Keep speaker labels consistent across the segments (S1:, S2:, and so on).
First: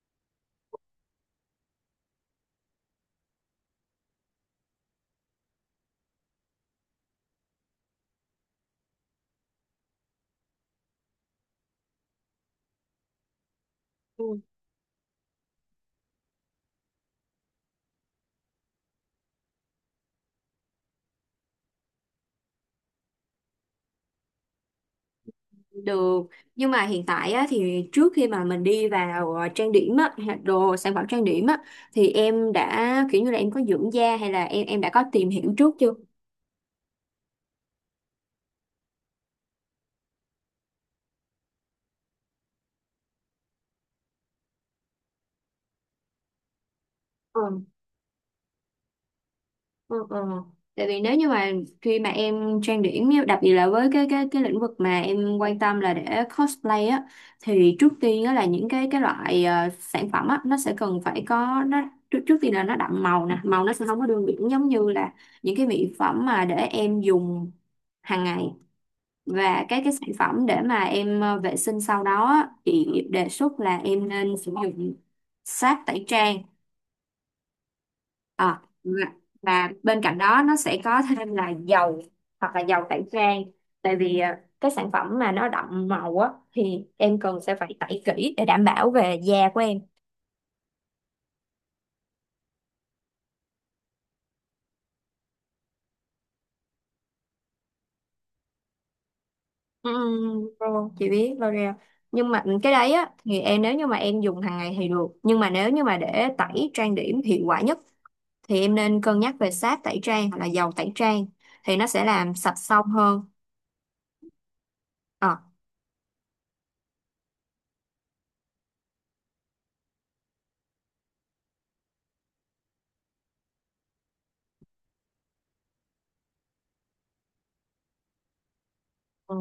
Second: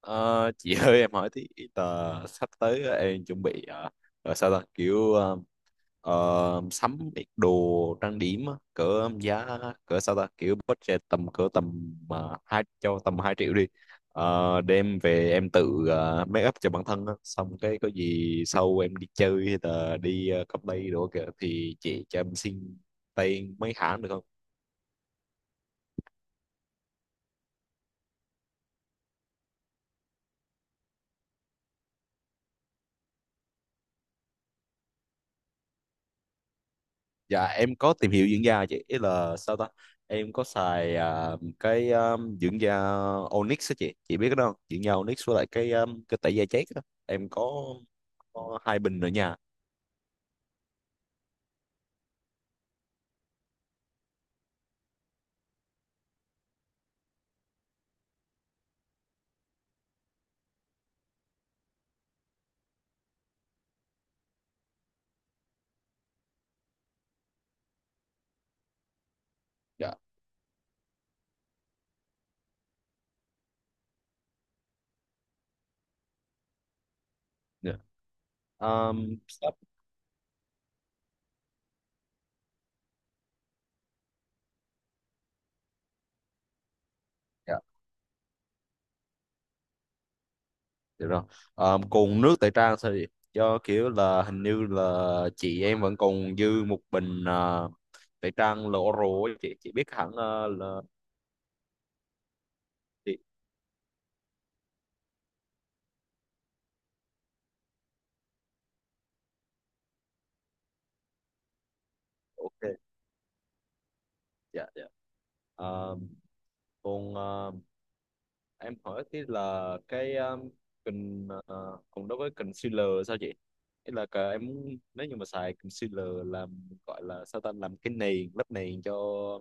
S1: Ờ, chị ơi, em hỏi tí. tờ Sắp tới em chuẩn bị rồi sao ta, kiểu sắm ít đồ trang điểm á, cỡ giá cỡ sao ta, kiểu budget tầm cỡ tầm hai cho tầm 2 triệu đi.
S2: Ừ,
S1: Đem về em tự make up cho bản thân á. Xong cái có gì sau em đi chơi hay là đi cà phê đồ kìa, thì chị cho em xin tay mấy hãng được không?
S2: được, nhưng mà hiện tại á, thì trước khi mà mình đi vào trang điểm á, hay là đồ sản phẩm trang điểm á, thì em đã kiểu như là em có dưỡng da hay là em đã có tìm hiểu trước chưa?
S1: Dạ em có tìm hiểu dưỡng da chị. Ý là sao ta, em có xài cái dưỡng da Onyx á Chị biết cái đó không? Dưỡng da Onyx với lại cái tẩy da chết đó em
S2: Ừ.
S1: có hai bình ở nhà.
S2: Ừ, ừ. Tại vì nếu như mà khi mà em trang điểm á, đặc biệt là với cái lĩnh vực mà em quan tâm là để cosplay á, thì trước tiên á là những cái loại sản phẩm á, nó sẽ cần phải có nó trước, trước tiên là nó đậm màu nè, màu nó sẽ không có đường biển giống như là những cái mỹ phẩm mà để em dùng hàng ngày. Và cái
S1: Dạ.
S2: sản phẩm để mà em vệ sinh sau đó á, thì đề xuất là em nên sử dụng sáp tẩy trang,
S1: Dạ.
S2: à, và,
S1: Sắp.
S2: và bên cạnh đó nó sẽ có thêm là dầu hoặc là dầu tẩy trang, tại vì cái sản phẩm mà nó đậm màu á thì em cần sẽ
S1: Dạ,
S2: phải tẩy kỹ để đảm bảo về da của em.
S1: được rồi. Còn nước tẩy trang sao chị? Do kiểu là hình như là chị em vẫn còn dư một bình tẩy trang L'Oreal á Chị biết hẳn là
S2: Ồ, chị biết L'Oreal, nhưng mà cái đấy á
S1: chị.
S2: thì em nếu như mà em dùng hàng ngày thì được, nhưng mà nếu như mà để tẩy trang điểm hiệu quả nhất thì em nên cân nhắc về sáp tẩy trang hoặc là dầu tẩy trang, thì nó sẽ làm sạch
S1: Ok.
S2: xong hơn.
S1: Dạ. Dạ. Ờ, Còn em hỏi tí là cái còn đối với concealer sao chị? Ý là cả em muốn nếu như mà xài concealer làm, gọi là sao ta, làm cái nền, lớp nền cho
S2: Ờ.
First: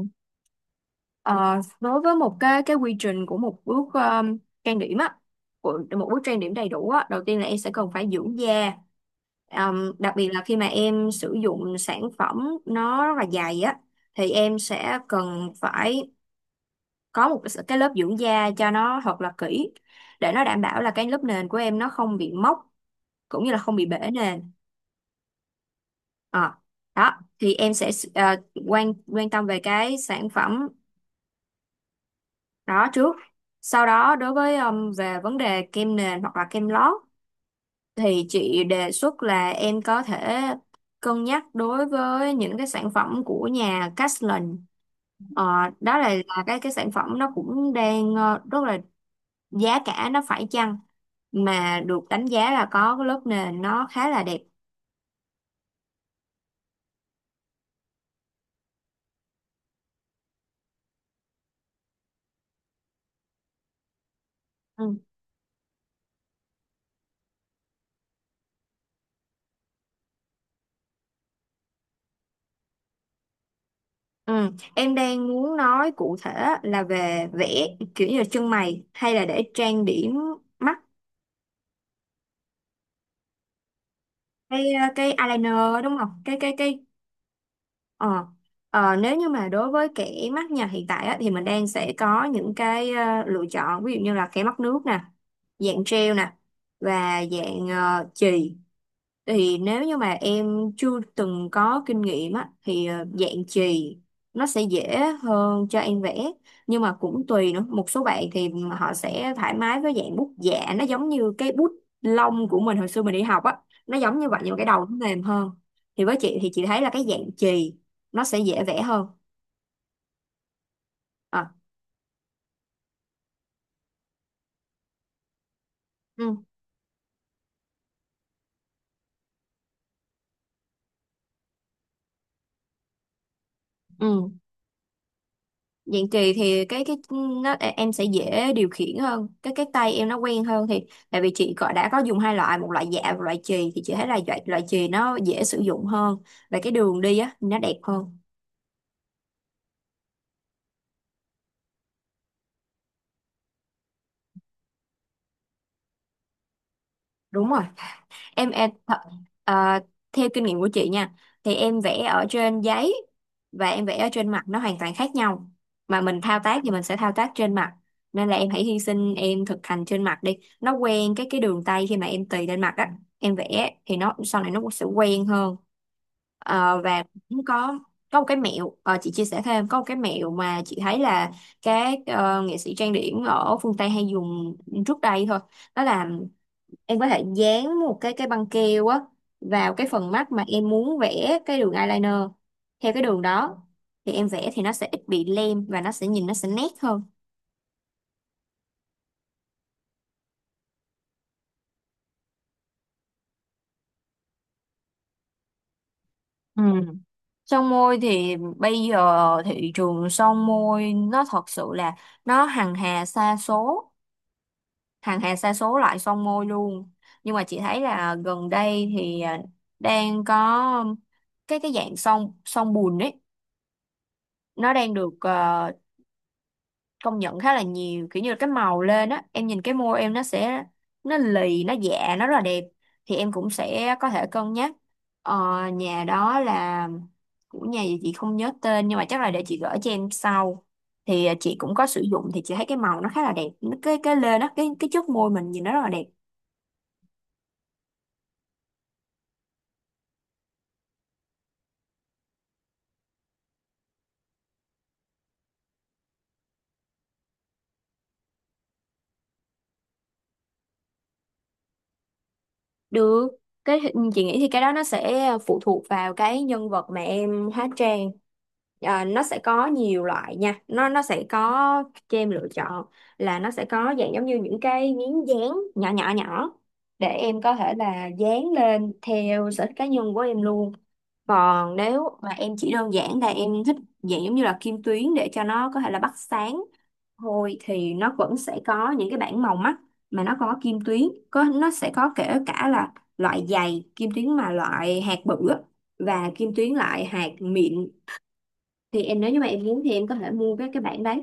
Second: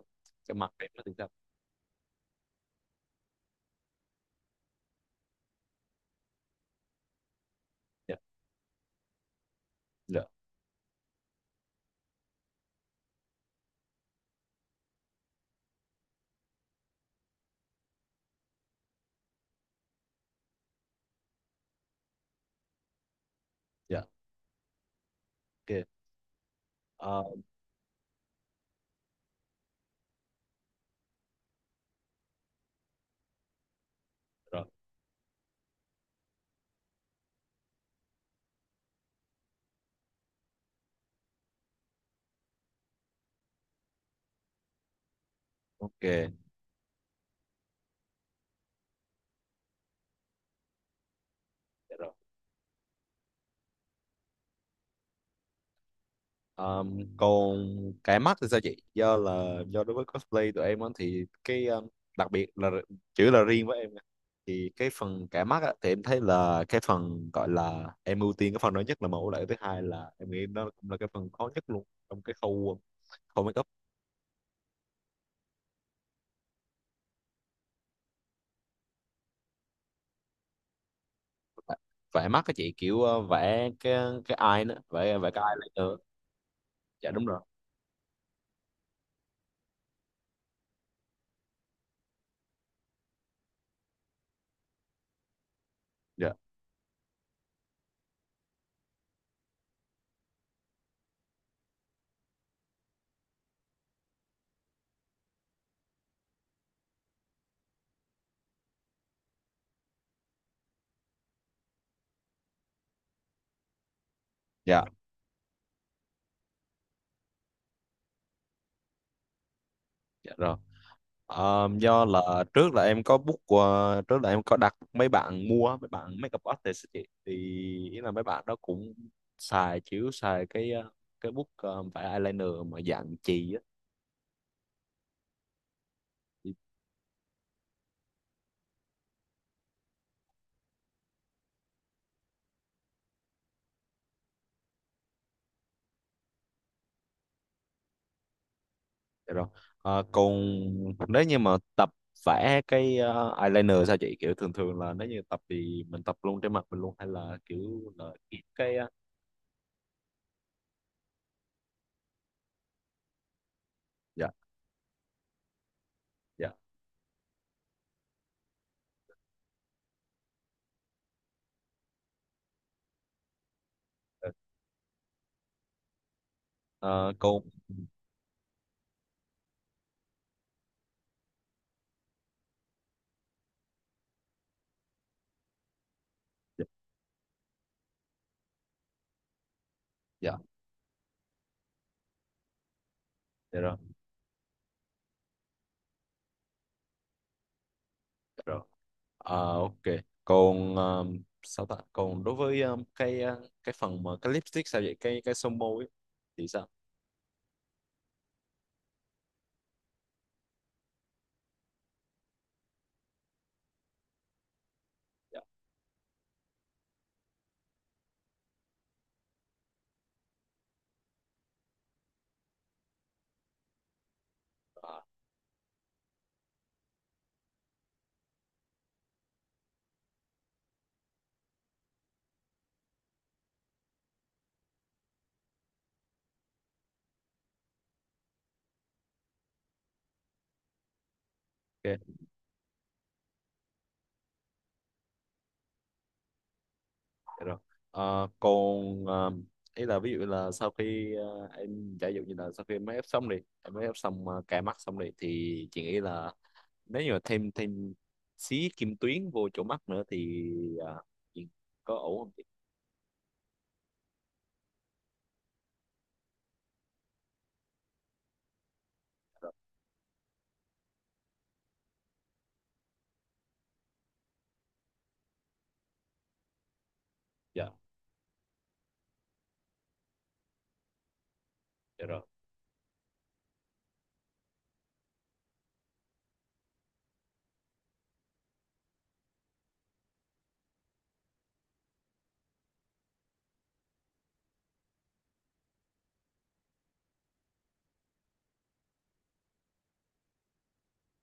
S1: mặt em nó thì sao?
S2: Ờ, đối với một cái quy trình của một bước trang điểm á, của một bước trang điểm đầy đủ á, đầu tiên là em sẽ cần phải
S1: Dạ.
S2: dưỡng da. Đặc
S1: Dạ.
S2: biệt là khi mà em sử dụng sản phẩm nó rất là dày á, thì em sẽ cần phải có một cái lớp dưỡng da cho nó thật là kỹ, để nó đảm bảo là cái lớp nền của em nó không bị mốc cũng như là không bị
S1: Dạ.
S2: bể nền.
S1: Ok.
S2: Ờ, đó
S1: Ờ,
S2: thì em sẽ quan quan tâm về cái sản phẩm đó trước. Sau đó đối với
S1: Rồi,
S2: về vấn đề kem nền hoặc là kem lót, thì chị đề xuất là em có thể cân nhắc đối với những cái sản phẩm của nhà Caslin. Ờ, đó là,
S1: ok.
S2: là cái sản phẩm nó cũng đang rất là giá cả nó phải chăng, mà
S1: Dạ
S2: được
S1: rồi.
S2: đánh giá là có cái lớp nền nó khá là đẹp.
S1: Còn cái mắt thì sao chị? Do là đối với cosplay tụi em á, thì cái đặc biệt là chữ là riêng với em nha. Thì cái
S2: Ừ.
S1: phần cả mắt á, thì em thấy là cái phần gọi là em ưu tiên cái phần đó nhất, là mẫu lại, thứ hai là em nghĩ nó cũng là cái phần khó nhất luôn trong cái khâu khâu make up.
S2: Ừ. Em đang muốn nói cụ thể là về vẽ, kiểu như là chân mày hay là để trang điểm mắt,
S1: Vẽ mắt các chị kiểu vẽ cái eye
S2: cái
S1: nữa,
S2: cái
S1: vẽ vẽ cái
S2: eyeliner
S1: eye
S2: đúng
S1: later.
S2: không, cái cái
S1: Dạ đúng rồi.
S2: ờ nếu như mà đối với kẻ mắt nhà hiện tại á, thì mình đang sẽ có những cái lựa chọn, ví dụ như là kẻ mắt nước nè, dạng gel nè,
S1: Dạ.
S2: và dạng chì. Thì nếu như mà em chưa từng có kinh nghiệm á thì dạng chì nó sẽ dễ hơn cho em vẽ, nhưng mà cũng tùy nữa. Một số bạn thì họ sẽ thoải mái với dạng bút dạ, nó giống như cái bút lông của mình hồi xưa mình đi học á, nó giống như vậy nhưng mà cái đầu
S1: Dạ.
S2: nó mềm hơn. Thì với chị thì chị thấy là cái dạng chì nó sẽ dễ vẽ hơn.
S1: Dạ rồi.
S2: à,
S1: Do là trước là em có đặt mấy bạn, mua mấy bạn
S2: ừ,
S1: makeup artist á chị, thì ý là mấy bạn đó cũng xài cái cái book vẽ eyeliner mà dạng chì á.
S2: ừ. Dạng kỳ
S1: Thì-
S2: thì em sẽ dễ điều khiển hơn, cái tay em nó quen hơn thì. Tại vì chị có đã có dùng hai loại, một loại dạ và loại chì, thì chị thấy là loại loại chì nó dễ sử dụng hơn và cái đường đi á nó đẹp hơn.
S1: dạ rồi. Còn nếu như mà tập vẽ cái eyeliner sao chị? Kiểu thường thường là nếu như tập thì mình tập luôn trên mặt mình luôn, hay là
S2: Đúng rồi,
S1: kiểu là kiếm
S2: em em
S1: cái
S2: th- à, theo kinh nghiệm của chị nha, thì em vẽ ở trên giấy và em vẽ ở trên
S1: dạ.
S2: mặt nó hoàn toàn khác nhau. Mà mình thao
S1: Dạ.
S2: tác thì mình sẽ thao tác trên mặt, nên là em hãy hy sinh em thực hành trên mặt đi, nó quen cái đường tay, khi mà em tì lên mặt á em vẽ thì nó
S1: Ừ.
S2: sau này nó cũng sẽ quen hơn. Và
S1: ờ, Còn.
S2: cũng có một cái mẹo, chị chia sẻ thêm, có một cái mẹo mà chị thấy là các nghệ sĩ trang điểm ở phương Tây hay dùng trước đây thôi, đó là
S1: Dạ.
S2: em có thể dán một cái băng keo á vào cái phần mắt
S1: Dạ.
S2: mà em muốn vẽ cái đường eyeliner. Theo cái đường đó
S1: Dạ
S2: thì em vẽ thì nó sẽ ít bị lem và nó sẽ nhìn nó sẽ nét hơn.
S1: rồi. Ok, còn sao ta, còn đối với cái cái phần mà cái lipstick sao vậy, cái son môi ấy, thì
S2: Ừ.
S1: sao?
S2: Son môi thì bây giờ thị trường son môi nó thật sự là nó hằng hà sa số, hằng hà
S1: Dạ.
S2: sa số loại son môi luôn. Nhưng mà chị thấy là gần đây thì đang có cái dạng son son bùn ấy, nó đang
S1: ờ,
S2: được công nhận khá là nhiều, kiểu như là cái màu lên á em nhìn cái môi em nó sẽ nó lì nó dạ nó rất là đẹp. Thì em cũng sẽ có thể cân nhắc, ờ, nhà đó là của nhà gì chị không nhớ tên, nhưng mà chắc là để chị gửi cho em sau. Thì chị cũng có sử
S1: ok.
S2: dụng thì chị thấy cái màu nó khá là đẹp. Cái lên á, cái chất môi mình nhìn nó rất là đẹp.
S1: Dạ rồi. Còn ý là ví dụ là sau khi em giả dụ như là sau khi em make up xong đi, em make up xong cài mắt xong đi, thì chị nghĩ là nếu như mà thêm thêm xí kim tuyến vô chỗ mắt nữa thì ờ, chị có ổn không chị?
S2: Được, cái chị nghĩ thì cái đó nó sẽ phụ thuộc vào cái nhân vật mà em hóa trang. Nó sẽ
S1: Dạ rồi.
S2: có nhiều loại nha, nó sẽ có cho em lựa chọn là nó sẽ có dạng giống như những cái miếng dán nhỏ nhỏ nhỏ, để em có thể
S1: Dạ.
S2: là dán lên theo sở thích cá nhân của em luôn. Còn
S1: Dạ
S2: nếu
S1: rồi.
S2: mà em chỉ đơn giản là em thích dạng giống như là kim tuyến để cho nó có thể là bắt sáng thôi, thì nó vẫn sẽ có những cái bảng màu mắt mà nó có kim tuyến, nó sẽ có kể cả là loại dày kim tuyến mà loại hạt bự á, và kim tuyến loại hạt mịn. Thì em nếu như mà em muốn thì em có thể mua cái bảng đấy.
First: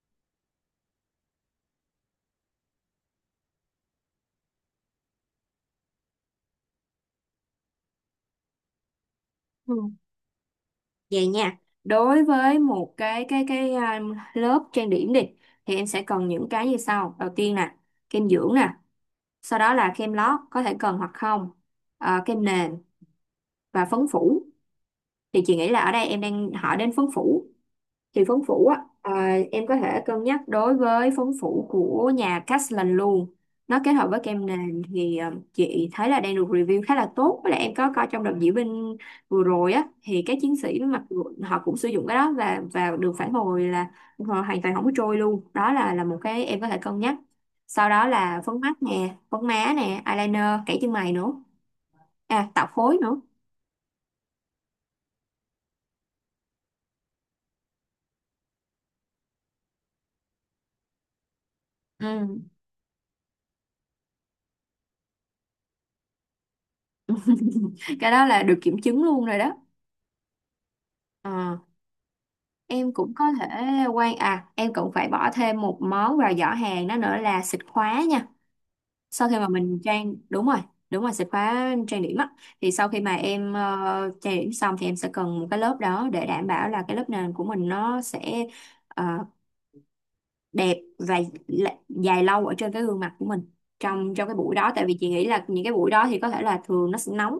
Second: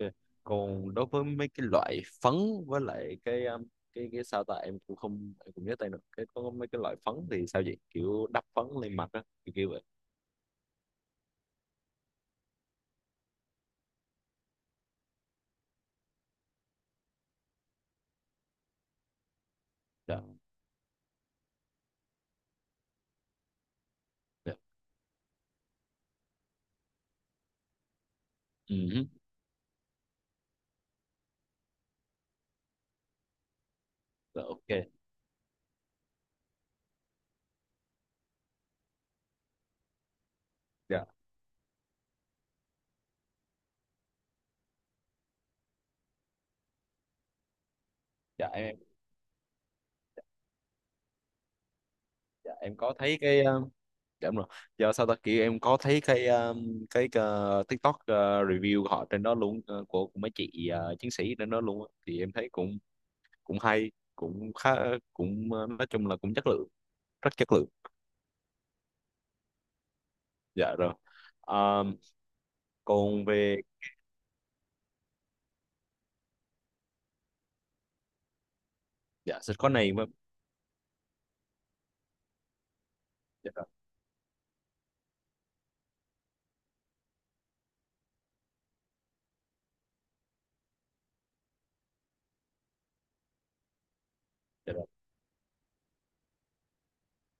S1: Ok. Còn đối với mấy cái loại phấn với lại cái cái sao ta, em cũng không, em cũng nhớ tên được cái có mấy cái loại phấn thì sao vậy? Kiểu đắp phấn lên mặt á, kiểu kiểu
S2: Ừ.
S1: vậy.
S2: Vậy nha, đối với một cái lớp trang điểm đi, thì em sẽ cần những cái như sau. Đầu tiên nè, kem dưỡng nè, sau đó là kem
S1: Dạ.
S2: lót có thể cần hoặc không. Kem nền và phấn phủ.
S1: Dạ.
S2: Thì chị nghĩ là ở đây em đang hỏi đến phấn phủ, thì phấn phủ á,
S1: Ừ.
S2: em có thể cân nhắc đối với phấn phủ của nhà Castellan luôn. Nó kết hợp với
S1: Dạ,
S2: kem
S1: ok.
S2: nền thì chị thấy là đang được review khá là tốt, với lại em có coi trong đợt diễu binh vừa rồi á thì các chiến sĩ mặc
S1: Dạ.
S2: dù họ cũng sử dụng cái đó và được phản hồi là họ hoàn toàn không có trôi luôn. Đó là một cái em có thể cân nhắc. Sau đó là
S1: Dạ
S2: phấn
S1: em.
S2: mắt nè, phấn má nè, eyeliner, kẻ chân mày nữa,
S1: Dạ
S2: tạo
S1: em có
S2: khối
S1: thấy
S2: nữa.
S1: cái dạ đúng rồi. Giờ sao ta, kiểu em có thấy cái TikTok review của họ trên đó luôn, của mấy chị chiến sĩ trên đó luôn á. Thì em thấy
S2: Ừ.
S1: cũng, cũng hay, cũng khá, cũng nói chung là cũng chất lượng. Rất chất lượng.
S2: Cái đó là được kiểm chứng luôn rồi đó.
S1: Dạ rồi.
S2: Ờ.
S1: Ờ,
S2: em cũng có
S1: Còn
S2: thể
S1: về.
S2: quan à Em cũng phải bỏ thêm một món vào giỏ hàng đó nữa là xịt khóa nha, sau khi
S1: Dạ
S2: mà
S1: sẽ có
S2: mình
S1: này mà.
S2: đúng rồi. Đúng rồi, xịt khóa trang điểm á, thì sau khi mà
S1: Dạ
S2: em
S1: rồi.
S2: trang điểm xong thì em sẽ cần một cái lớp đó, để đảm bảo là cái lớp nền của mình nó sẽ ờ, đẹp và dài lâu ở trên cái gương mặt của mình trong trong cái buổi đó.
S1: Dạ
S2: Tại
S1: rồi.
S2: vì chị nghĩ là những cái buổi đó thì có thể là thường nó sẽ nóng.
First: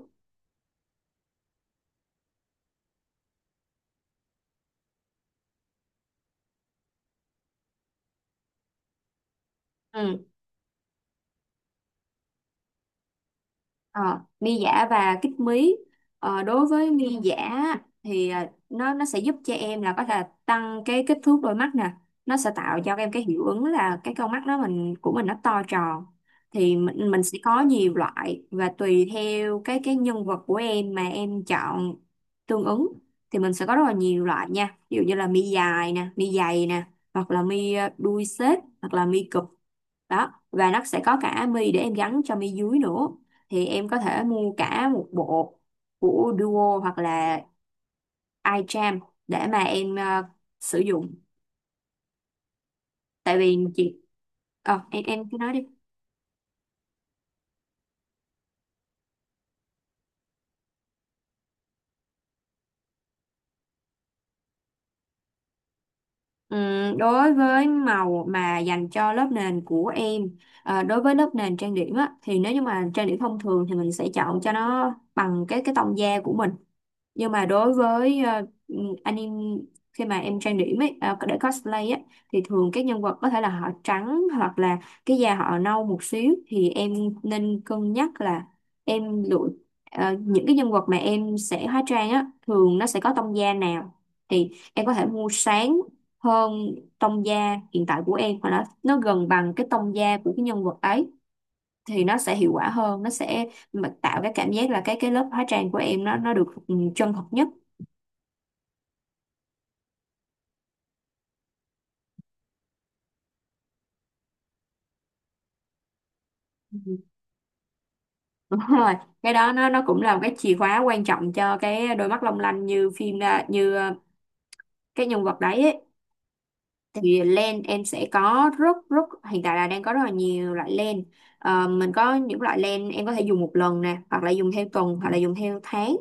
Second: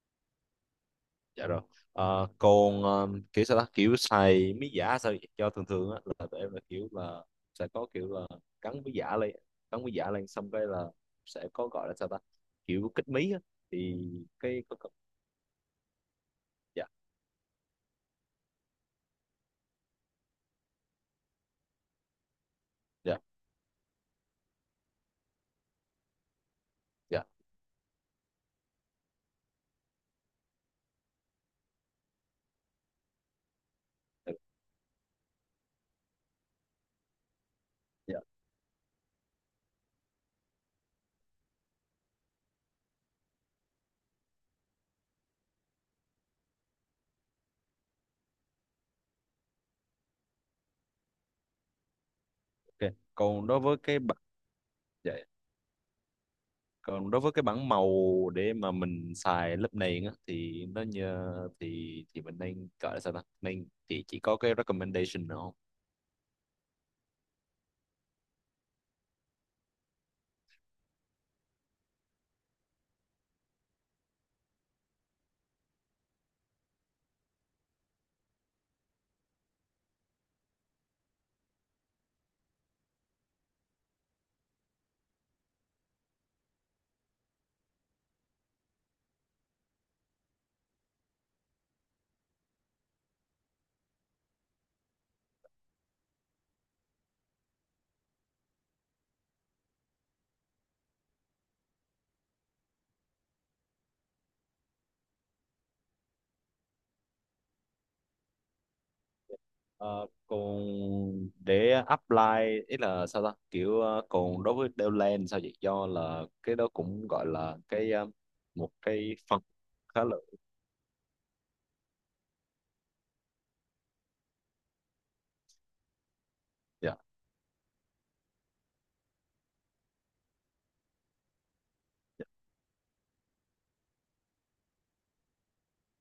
S1: Dạ rồi. Còn kiểu sao ta, kiểu xài mí giả sao vậy? Cho thường thường á là tụi em là kiểu là sẽ có kiểu là cắn mí giả lên cắn mí giả
S2: Ừ.
S1: lên, xong cái là sẽ có gọi là sao ta, kiểu kích mí á. Thì
S2: Ờ, Mi
S1: cái
S2: giả và kích mí. Đối
S1: dạ.
S2: với mi giả thì nó sẽ giúp cho em là có thể tăng cái kích thước đôi mắt nè, nó sẽ tạo cho em
S1: Dạ.
S2: cái hiệu ứng là cái con mắt đó mình của mình nó to tròn. Thì mình
S1: Dạ.
S2: sẽ có nhiều loại và tùy theo cái nhân vật của em mà em chọn tương ứng. Thì mình sẽ có rất là nhiều
S1: Dạ.
S2: loại nha, ví dụ như là mi dài nè, mi dày nè, hoặc là mi
S1: Dạ,
S2: đuôi xếp, hoặc là mi cụp. Đó, và nó sẽ có cả mi để em gắn cho mi dưới nữa, thì em có thể mua cả một bộ của Duo hoặc là iCharm để mà em sử dụng.
S1: ok.
S2: Tại
S1: còn
S2: vì
S1: đối với cái
S2: chị
S1: bản
S2: em
S1: Dạ. Dạ.
S2: em cứ nói đi.
S1: Còn đối với cái bảng màu để mà mình xài lớp nền á thì nó như, thì mình nên gọi là sao ta, nên chỉ có cái recommendation nữa không?
S2: Đối với màu mà dành cho lớp nền của em, đối với lớp nền trang điểm á, thì nếu như mà trang điểm thông thường thì mình sẽ chọn cho nó bằng cái tông da của mình. Nhưng mà đối với anime, khi mà em trang điểm ấy để cosplay á, thì thường các nhân vật có thể là họ trắng hoặc là cái da họ nâu một xíu, thì em nên cân nhắc là em lựa những cái nhân vật mà em sẽ hóa trang á thường nó sẽ có tông da nào, thì em có thể mua sáng hơn tông da hiện tại của em hoặc là nó gần bằng cái tông da của cái nhân vật ấy, thì nó sẽ hiệu quả hơn, nó sẽ mà tạo cái cảm giác là cái lớp hóa trang của em nó được chân thật nhất.
S1: Ờ, Còn để apply, ý là sao ta, kiểu còn đối với Deadland sao vậy? Do là cái đó cũng gọi là cái
S2: Đúng
S1: một
S2: rồi,
S1: cái
S2: cái
S1: phần
S2: đó nó cũng
S1: khá
S2: là
S1: là.
S2: một cái chìa khóa quan trọng cho cái đôi mắt long lanh như phim, như cái nhân vật đấy ấy.
S1: Dạ.
S2: Thì len em sẽ có rất rất hiện tại là đang có rất là nhiều loại len. Mình có những loại len em có thể dùng một lần nè, hoặc là dùng theo tuần hoặc là dùng theo tháng.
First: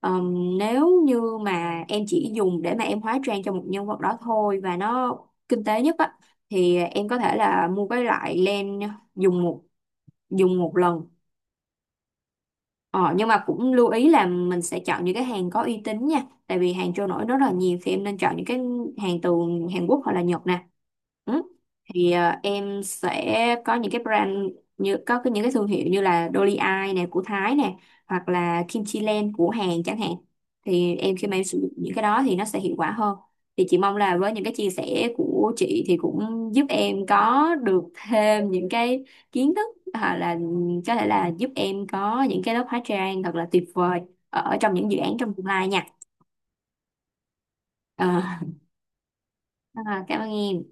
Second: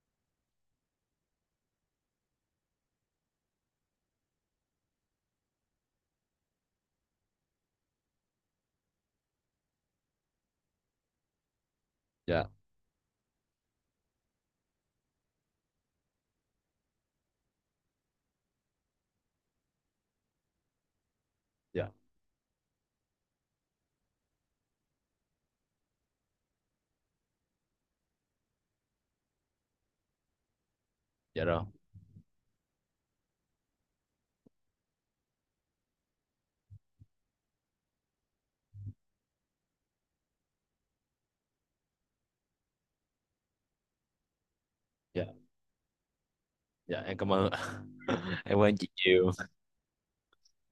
S2: Nếu như mà em chỉ dùng để mà em hóa trang cho một nhân vật đó thôi và nó kinh tế nhất á, thì em có thể là mua cái loại len dùng một dùng một lần.
S1: Dạ.
S2: Ờ, nhưng mà cũng lưu ý là mình sẽ chọn những cái hàng có uy tín nha, tại vì hàng trôi nổi rất là nhiều, thì em nên chọn những cái hàng từ Hàn Quốc hoặc là Nhật nè. Ừ.
S1: Dạ.
S2: Thì em sẽ có những cái brand, những cái thương hiệu như là Dolly Eye nè của Thái nè, hoặc là Kimchi Land của Hàn chẳng hạn. Thì em khi mà em
S1: Dạ
S2: sử
S1: rồi.
S2: dụng những cái đó thì nó sẽ hiệu quả hơn. Thì chị mong là với những cái chia sẻ của chị thì cũng giúp em có được thêm những cái kiến thức, là có thể là giúp em có những cái lớp hóa trang thật là tuyệt vời ở, trong những dự án
S1: Dạ.
S2: trong tương lai nha.
S1: Dạ em cảm ơn
S2: Ờ,
S1: em cảm ơn chị nhiều.
S2: Cảm ơn em.